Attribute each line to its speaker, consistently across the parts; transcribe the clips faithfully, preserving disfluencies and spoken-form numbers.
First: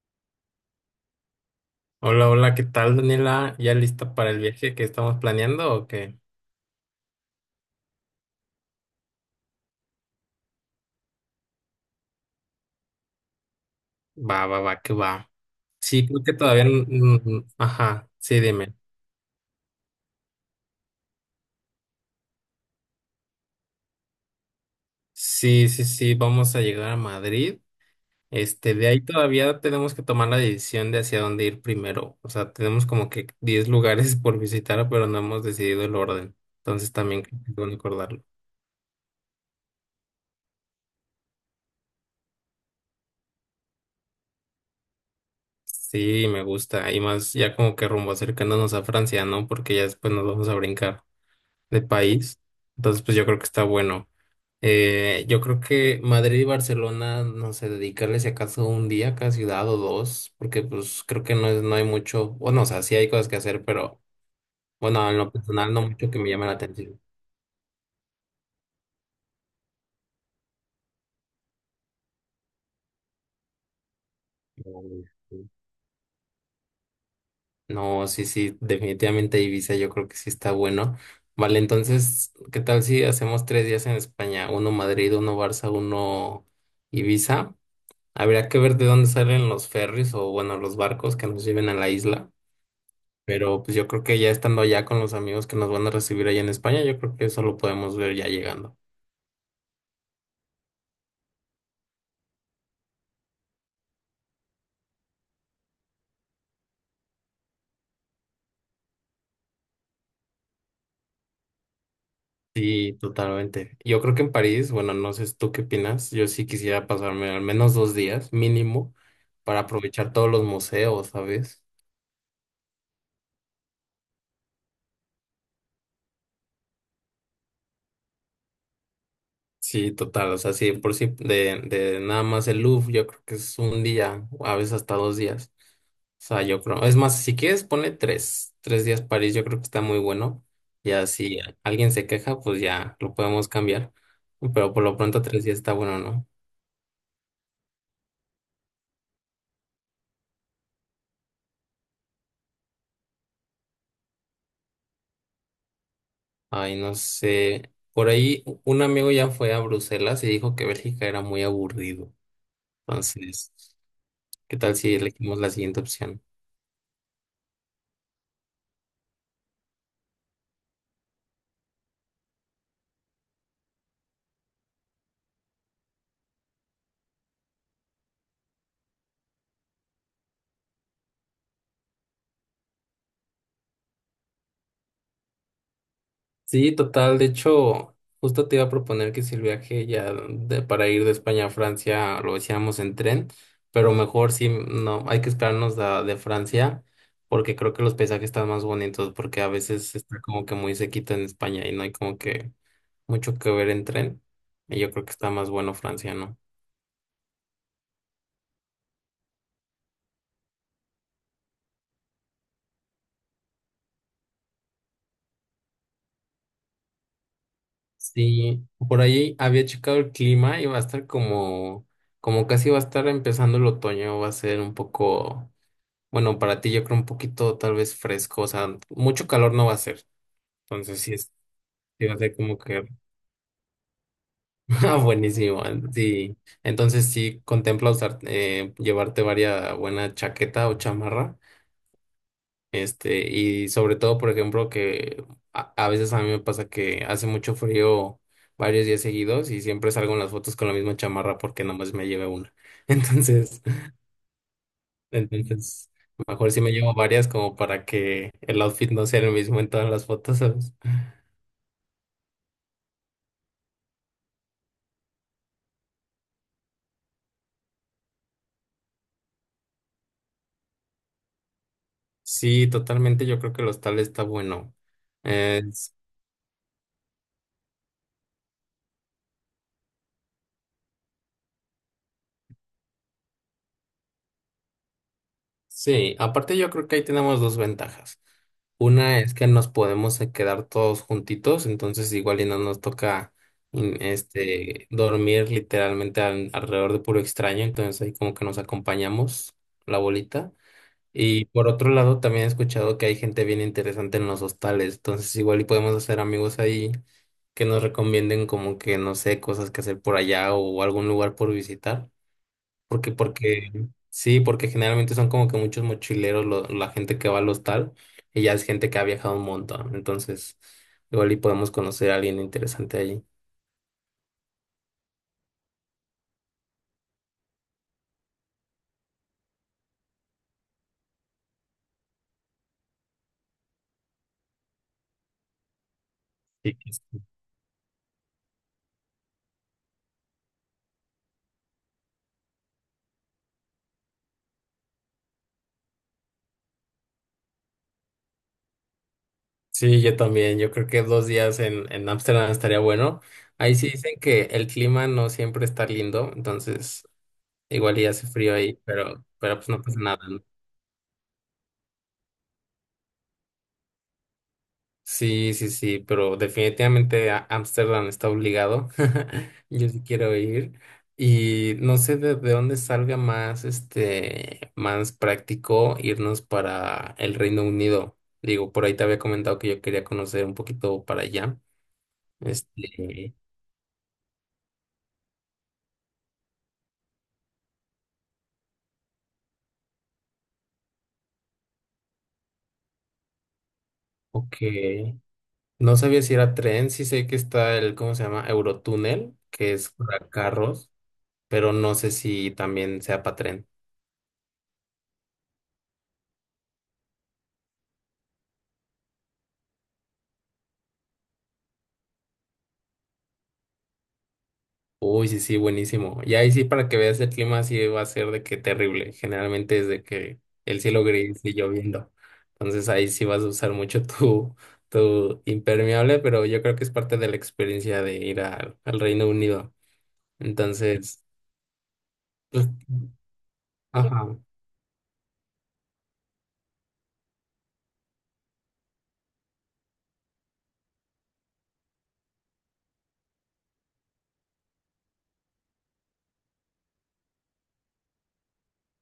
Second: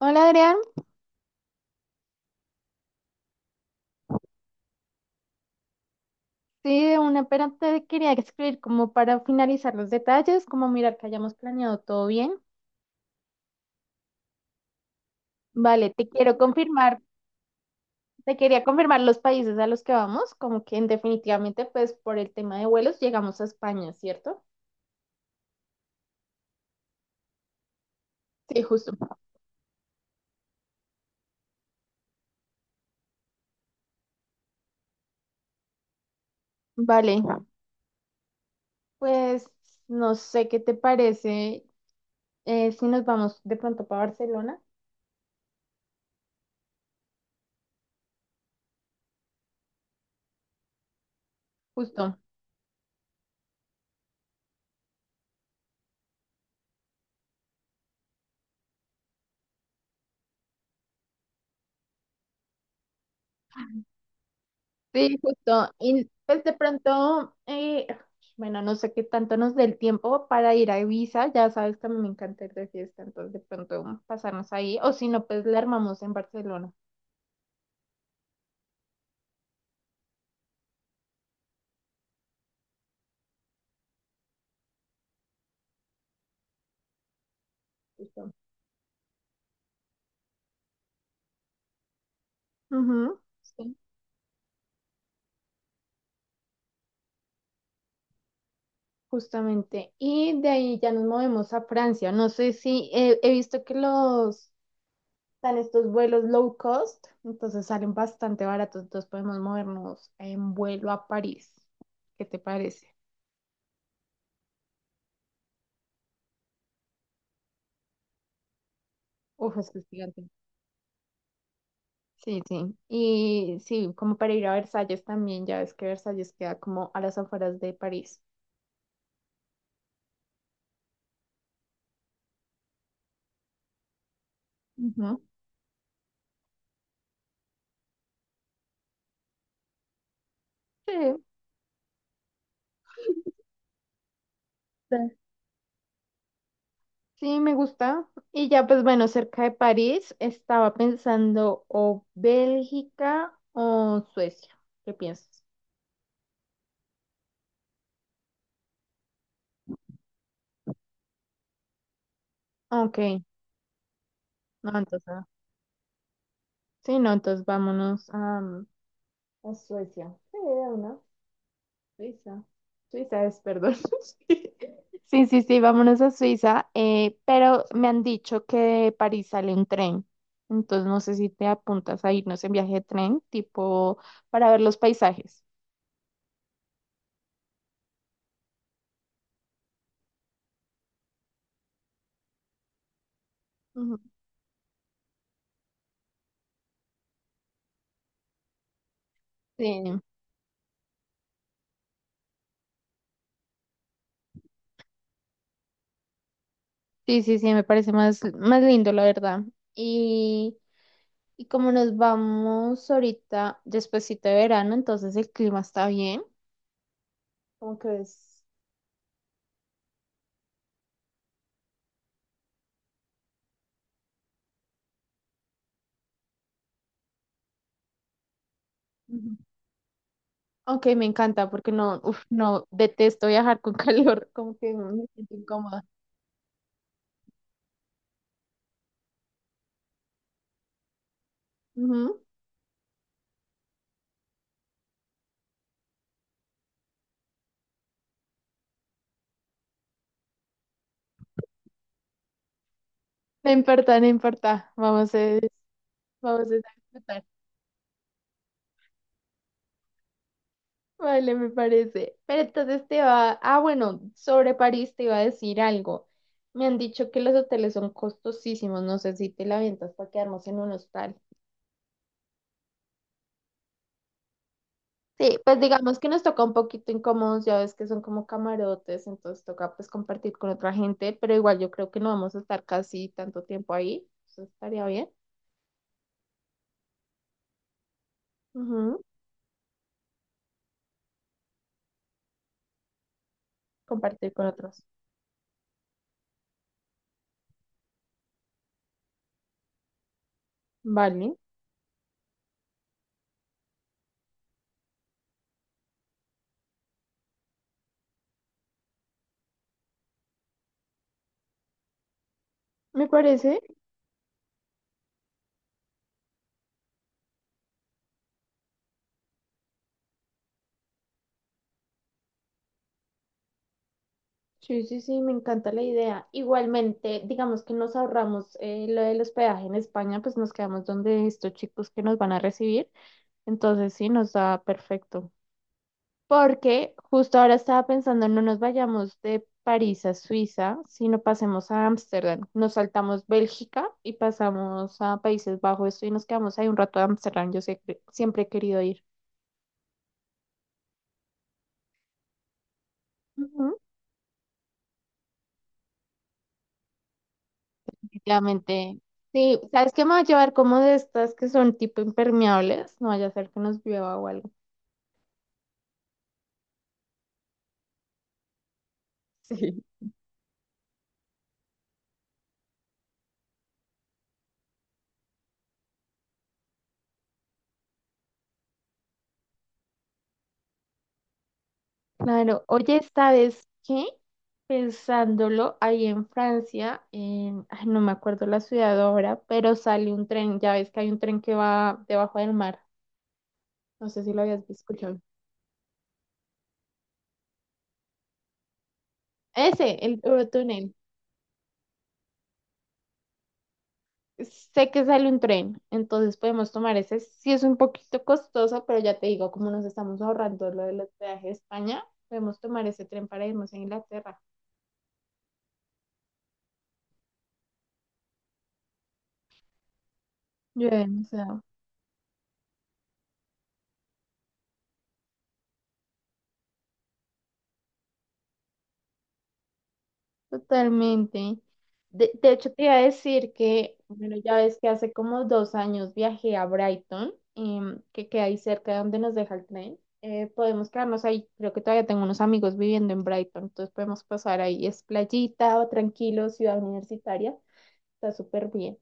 Speaker 1: Hola Adrián,
Speaker 2: Hola, hola, ¿qué tal, Daniela? ¿Ya lista para el viaje que estamos planeando o qué?
Speaker 1: sí, de una, pero te quería escribir como para finalizar los detalles, como mirar que hayamos planeado todo bien.
Speaker 2: Va, va, va, que va.
Speaker 1: Vale,
Speaker 2: Sí,
Speaker 1: te
Speaker 2: creo que
Speaker 1: quiero
Speaker 2: todavía... n-
Speaker 1: confirmar,
Speaker 2: n- Ajá,
Speaker 1: te
Speaker 2: sí,
Speaker 1: quería
Speaker 2: dime.
Speaker 1: confirmar los países a los que vamos, como que definitivamente pues por el tema de vuelos llegamos a España, ¿cierto?
Speaker 2: Sí, sí, sí, vamos a llegar a Madrid.
Speaker 1: Sí,
Speaker 2: Este, de
Speaker 1: justo.
Speaker 2: ahí todavía tenemos que tomar la decisión de hacia dónde ir primero. O sea, tenemos como que diez lugares por visitar, pero no hemos decidido el orden. Entonces
Speaker 1: Vale,
Speaker 2: también creo que es bueno acordarlo.
Speaker 1: pues no sé qué te parece, eh, si nos vamos de pronto para Barcelona,
Speaker 2: Sí, me gusta. Y más ya como que rumbo acercándonos a Francia, ¿no? Porque ya después nos vamos a brincar de
Speaker 1: justo.
Speaker 2: país. Entonces, pues yo creo que está bueno. Eh, yo creo que Madrid y Barcelona, no sé, dedicarles si acaso un día a cada ciudad o dos, porque pues creo que no es, no hay mucho, bueno, o sea, sí hay cosas que hacer, pero bueno, en
Speaker 1: Sí,
Speaker 2: lo personal
Speaker 1: justo.
Speaker 2: no
Speaker 1: Y
Speaker 2: mucho que me
Speaker 1: pues
Speaker 2: llame la
Speaker 1: de
Speaker 2: atención.
Speaker 1: pronto, eh, bueno, no sé qué tanto nos dé el tiempo para ir a Ibiza. Ya sabes que a mí me encanta ir de fiesta, entonces de pronto pasarnos ahí. O si no, pues la armamos en Barcelona.
Speaker 2: No, sí, sí, definitivamente Ibiza yo creo que sí está bueno. Vale, entonces, ¿qué tal si hacemos tres días en España? Uno Madrid, uno Barça, uno Ibiza.
Speaker 1: Justo.
Speaker 2: Habría que ver de dónde salen los ferries o, bueno, los barcos que nos lleven a la isla.
Speaker 1: Ujú,
Speaker 2: Pero
Speaker 1: sí,
Speaker 2: pues yo creo que ya estando allá con los amigos que nos van a recibir allá en España, yo creo que eso lo podemos ver ya llegando.
Speaker 1: justamente. Y de ahí ya nos movemos a Francia. No sé si eh, he visto que los están estos vuelos low cost, entonces salen bastante baratos. Entonces podemos movernos en vuelo a París. ¿Qué te parece?
Speaker 2: Sí, totalmente. Yo creo que en París, bueno, no sé tú qué opinas, yo sí quisiera pasarme al menos dos días mínimo
Speaker 1: Uf,
Speaker 2: para
Speaker 1: es que es
Speaker 2: aprovechar
Speaker 1: gigante.
Speaker 2: todos los museos, ¿sabes?
Speaker 1: Sí, sí. Y sí, como para ir a Versalles también, ya ves que Versalles queda como a las afueras de París.
Speaker 2: Sí, total, o sea, sí, por sí, de, de nada más el Louvre, yo creo que es un día, o a veces hasta dos
Speaker 1: Ujú.
Speaker 2: días. O sea, yo creo, es más, si quieres, ponle tres, tres días París, yo creo que está muy bueno.
Speaker 1: Sí,
Speaker 2: Ya si alguien se queja, pues ya lo podemos cambiar. Pero por lo
Speaker 1: sí,
Speaker 2: pronto tres días está bueno, ¿no?
Speaker 1: sí, me gusta. Y ya, pues bueno, cerca de París estaba pensando o Bélgica o Suecia. ¿Qué piensas?
Speaker 2: Ay, no sé. Por ahí u- un amigo ya fue a Bruselas y dijo que Bélgica era muy aburrido.
Speaker 1: Ok,
Speaker 2: Entonces, ¿qué
Speaker 1: no,
Speaker 2: tal si
Speaker 1: entonces,
Speaker 2: elegimos la siguiente opción?
Speaker 1: sí, no, entonces vámonos a, a Suecia. Sí, de una. Suiza. Suiza es, perdón. Sí, sí, sí, vámonos a Suiza, eh, pero me han dicho que de París sale un tren, entonces no sé si te apuntas a irnos en viaje de tren, tipo para ver los paisajes.
Speaker 2: Sí, total. De hecho, justo te iba a proponer que si el viaje ya de- para ir de España a Francia lo hiciéramos en tren, pero
Speaker 1: Ujú.
Speaker 2: mejor sí, no, hay que esperarnos la de Francia porque creo que los paisajes están más bonitos porque a veces
Speaker 1: Sí,
Speaker 2: está como que muy sequito en España y no hay como que mucho que ver en tren. Y yo creo que está más bueno Francia, ¿no?
Speaker 1: sí, sí, sí, me parece más, más lindo, la verdad. Y, y como nos vamos ahorita, despuesito de verano, entonces el clima está bien, como que es...
Speaker 2: Sí, por ahí había checado el clima y va a estar como, como casi va a estar empezando el otoño, va a ser un poco... Bueno, para ti yo creo un poquito tal vez fresco, o sea, mucho calor no va a ser.
Speaker 1: Ok,
Speaker 2: Entonces
Speaker 1: me
Speaker 2: sí, es,
Speaker 1: encanta porque no,
Speaker 2: sí va a
Speaker 1: uf,
Speaker 2: ser como
Speaker 1: no,
Speaker 2: que...
Speaker 1: detesto viajar con calor, como que
Speaker 2: Ah,
Speaker 1: me siento
Speaker 2: buenísimo. eh,
Speaker 1: incómoda.
Speaker 2: Sí. Entonces sí contempla usar, eh, llevarte varias buena chaqueta o chamarra.
Speaker 1: Ujú.
Speaker 2: Este, y sobre todo, por ejemplo, que a, a veces a mí me pasa que hace mucho frío varios días seguidos y siempre salgo en las fotos con la misma chamarra porque nomás me lleve una.
Speaker 1: No
Speaker 2: Entonces,
Speaker 1: importa, no importa, vamos a,
Speaker 2: entonces...
Speaker 1: vamos a
Speaker 2: Mejor si me llevo
Speaker 1: disfrutar.
Speaker 2: varias como para que el outfit no sea el mismo en todas las fotos, ¿sabes?
Speaker 1: Vale, me parece. Pero entonces te va, ah, bueno, sobre París te iba a decir algo. Me han dicho que los hoteles son costosísimos, no sé si te la avientas para quedarnos en un hostal.
Speaker 2: Sí, totalmente. Yo creo que el hostal está bueno.
Speaker 1: Sí, pues
Speaker 2: Es-
Speaker 1: digamos que nos toca un poquito incómodos, ya ves que son como camarotes, entonces toca pues compartir con otra gente, pero igual yo creo que no vamos a estar casi tanto tiempo ahí, eso estaría bien.
Speaker 2: sí, aparte yo creo que ahí tenemos dos ventajas.
Speaker 1: Ujú,
Speaker 2: Una es que nos podemos eh, quedar todos juntitos, entonces igual y no nos toca in-
Speaker 1: compartir con otros.
Speaker 2: este, dormir literalmente al- alrededor de puro extraño, entonces ahí como que nos acompañamos la bolita.
Speaker 1: Vale,
Speaker 2: Y por otro lado, también he escuchado que hay gente bien interesante en los hostales, entonces igual y podemos hacer amigos ahí que nos recomienden como que, no sé, cosas que hacer por allá o algún lugar por visitar.
Speaker 1: me
Speaker 2: Porque,
Speaker 1: parece.
Speaker 2: porque, sí, porque generalmente son como que muchos mochileros lo- la gente que va al hostal y ya es gente que ha viajado un montón, entonces igual y podemos conocer a alguien interesante allí.
Speaker 1: Sí, sí, sí, me encanta la idea. Igualmente, digamos que nos ahorramos eh, lo del hospedaje en España, pues nos quedamos donde estos chicos que nos van a recibir, entonces sí, nos da perfecto. Porque
Speaker 2: Sí,
Speaker 1: justo ahora estaba pensando, no nos vayamos de París a Suiza, sino pasemos a Ámsterdam. Nos saltamos Bélgica y pasamos a Países Bajos, esto y nos quedamos ahí un rato de Ámsterdam. Yo sé que siempre he querido ir.
Speaker 2: Sí, yo también, yo creo que dos días en, en, Ámsterdam estaría bueno. Ahí
Speaker 1: Ujú.
Speaker 2: sí dicen que el clima no siempre está lindo, entonces Igual y hace frío ahí,
Speaker 1: Definitivamente.
Speaker 2: pero, pero
Speaker 1: Sí,
Speaker 2: pues no
Speaker 1: ¿sabes
Speaker 2: pasa
Speaker 1: qué me va a
Speaker 2: nada, ¿no?
Speaker 1: llevar como de estas que son tipo impermeables? No vaya a ser que nos llueva o algo.
Speaker 2: Sí, sí, sí, pero definitivamente a- Ámsterdam está obligado.
Speaker 1: Sí.
Speaker 2: Yo sí quiero ir. Y no sé de, de dónde salga más, este, más práctico irnos para el Reino Unido. Digo, por ahí te había comentado que yo quería conocer un poquito para allá.
Speaker 1: Claro, oye,
Speaker 2: Este,
Speaker 1: ¿sabes qué? Pensándolo, ahí en Francia, en- ay, no me acuerdo la ciudad ahora, pero sale un tren, ya ves que hay un tren que va debajo del mar, no sé si lo habías escuchado.
Speaker 2: ok. No sabía si era tren, sí sé que está el, ¿cómo se llama? Eurotúnel, que es
Speaker 1: Ese,
Speaker 2: para
Speaker 1: el
Speaker 2: carros,
Speaker 1: Eurotúnel.
Speaker 2: pero no sé si también sea para tren.
Speaker 1: Sé que sale un tren, entonces podemos tomar ese. Sí es un poquito costoso, pero ya te digo, como nos estamos ahorrando lo del hospedaje de España, podemos tomar ese tren para irnos a Inglaterra.
Speaker 2: Uy, sí, sí, buenísimo. Y ahí sí, para que veas el clima, sí va a ser de que terrible. Generalmente es de que el cielo
Speaker 1: Llueve.
Speaker 2: gris y lloviendo. Entonces ahí sí vas a usar mucho tu, tu, impermeable, pero yo creo que es parte de la experiencia de ir al, al Reino Unido. Entonces,
Speaker 1: Totalmente. De, de
Speaker 2: pues,
Speaker 1: hecho, te iba a decir que, bueno,
Speaker 2: ajá.
Speaker 1: ya ves que hace como dos años viajé a Brighton, em, que queda ahí cerca de donde nos deja el tren. Eh, podemos quedarnos ahí. Creo que todavía tengo unos amigos viviendo en Brighton, entonces podemos pasar ahí. Es playita, tranquilo, ciudad universitaria. Está súper bien.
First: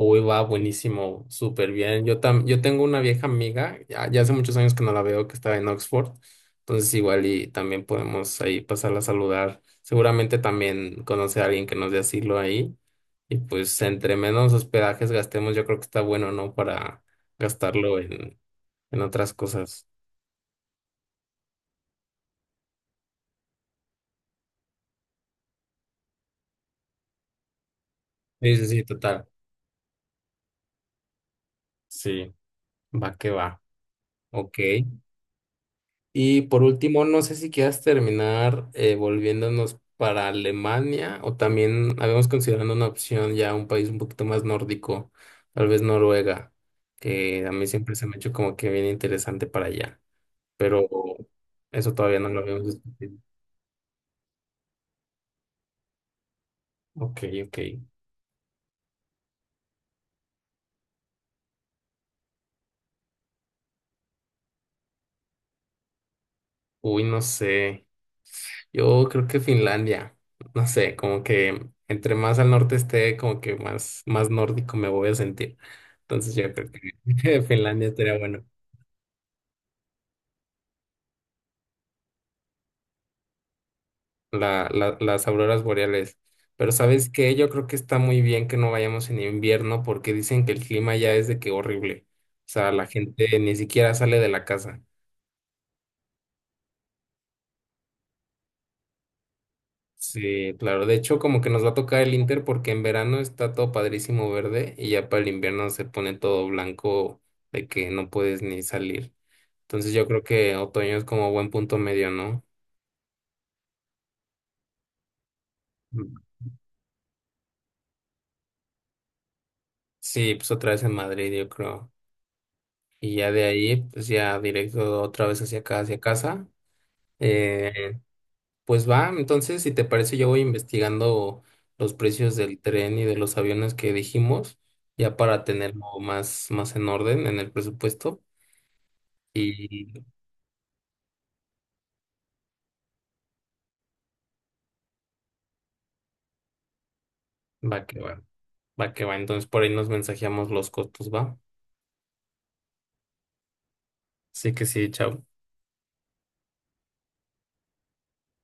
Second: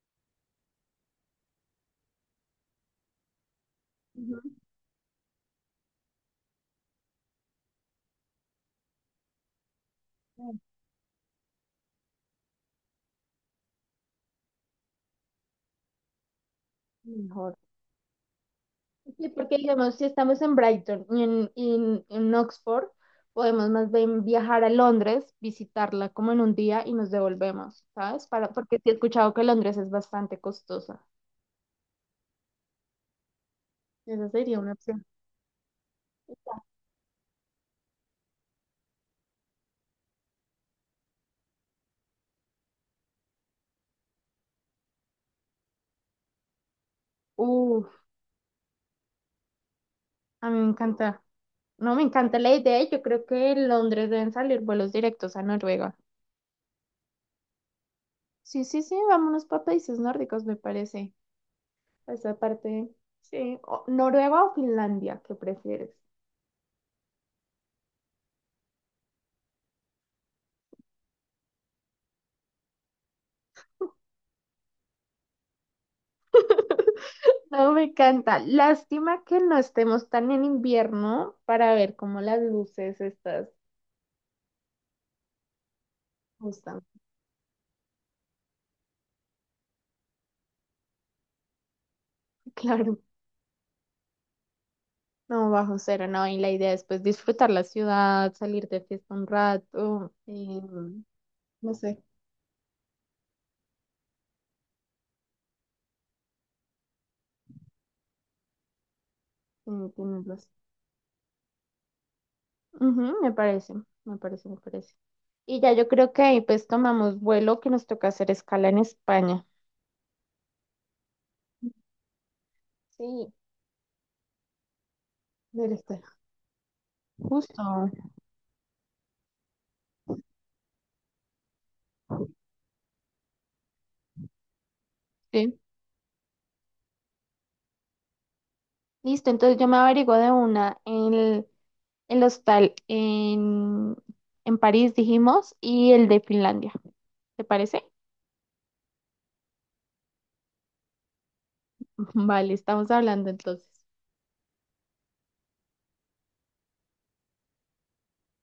Speaker 2: Uy, va buenísimo, súper bien. Yo tam- yo tengo una vieja amiga, ya, ya hace
Speaker 1: Ujú.
Speaker 2: muchos años que no la veo, que estaba en Oxford, entonces igual y también podemos ahí pasarla a saludar. Seguramente también conoce a alguien que nos dé asilo ahí. Y pues entre menos hospedajes gastemos, yo creo que está bueno, ¿no? Para
Speaker 1: Mejor.
Speaker 2: gastarlo en, en
Speaker 1: Sí,
Speaker 2: otras
Speaker 1: porque
Speaker 2: cosas.
Speaker 1: digamos, si estamos en Brighton y en, y en, en Oxford, podemos más bien viajar a Londres, visitarla como en un día y nos devolvemos, ¿sabes? Para,
Speaker 2: Sí, sí,
Speaker 1: porque
Speaker 2: sí,
Speaker 1: sí he
Speaker 2: total.
Speaker 1: escuchado que Londres es bastante costosa.
Speaker 2: Sí, va que va.
Speaker 1: Esa
Speaker 2: Ok.
Speaker 1: sería una opción.
Speaker 2: Y por último, no sé si quieras terminar eh, volviéndonos para Alemania o también habíamos considerado una opción ya un país un poquito más nórdico, tal vez Noruega, que a mí siempre
Speaker 1: Uf,
Speaker 2: se me ha hecho como que bien interesante para allá,
Speaker 1: a mí me
Speaker 2: pero
Speaker 1: encanta.
Speaker 2: eso
Speaker 1: No, me
Speaker 2: todavía no
Speaker 1: encanta
Speaker 2: lo
Speaker 1: la
Speaker 2: habíamos
Speaker 1: idea y yo
Speaker 2: discutido.
Speaker 1: creo que en Londres deben salir vuelos directos a Noruega.
Speaker 2: Ok, ok.
Speaker 1: Sí, sí, sí, vámonos para países nórdicos, me parece. Esa parte, sí. O- Noruega o Finlandia, ¿qué prefieres?
Speaker 2: Uy, no sé. Yo creo que Finlandia, no sé, como que entre más al norte esté, como que más, más nórdico me voy a sentir. Entonces yo creo que
Speaker 1: No, me
Speaker 2: Finlandia estaría
Speaker 1: encanta.
Speaker 2: bueno.
Speaker 1: Lástima que no estemos tan en invierno para ver cómo las luces estas
Speaker 2: la- la- las auroras boreales. Pero
Speaker 1: gustan.
Speaker 2: ¿sabes qué? Yo creo que está muy bien que no vayamos en invierno porque dicen que el clima ya es de que horrible. O sea, la
Speaker 1: Claro,
Speaker 2: gente ni siquiera sale de la casa.
Speaker 1: no, bajo cero, no. Y la idea es pues disfrutar la ciudad, salir de fiesta un rato,
Speaker 2: Sí,
Speaker 1: eh,
Speaker 2: claro. De hecho, como que nos va
Speaker 1: no
Speaker 2: a tocar
Speaker 1: sé,
Speaker 2: el Inter porque en verano está todo padrísimo verde y ya para el invierno se pone todo blanco de que no puedes ni salir.
Speaker 1: eh,
Speaker 2: Entonces yo creo
Speaker 1: tenerlas.
Speaker 2: que otoño es como buen punto medio, ¿no?
Speaker 1: Ujú, me parece, me parece, me parece. Y ya yo
Speaker 2: Mm.
Speaker 1: creo que ahí pues tomamos vuelo que nos toca hacer escala en España.
Speaker 2: Sí, pues otra vez en Madrid, yo creo. Y ya
Speaker 1: Sí,
Speaker 2: de ahí, pues ya directo otra vez hacia
Speaker 1: del
Speaker 2: acá, hacia
Speaker 1: este.
Speaker 2: casa. Eh,
Speaker 1: Justo.
Speaker 2: pues va, entonces, si te parece, yo voy investigando los precios del tren y de los aviones que dijimos, ya para
Speaker 1: Sí.
Speaker 2: tenerlo más, más en orden en el presupuesto.
Speaker 1: Listo, entonces yo me
Speaker 2: Y
Speaker 1: averiguo de una el el hostal en, en París, dijimos, y el de Finlandia. ¿Te
Speaker 2: va
Speaker 1: parece?
Speaker 2: que va, va que va. Entonces, por ahí nos mensajeamos los costos, va.
Speaker 1: Vale, estamos hablando entonces.
Speaker 2: Así que sí, chao.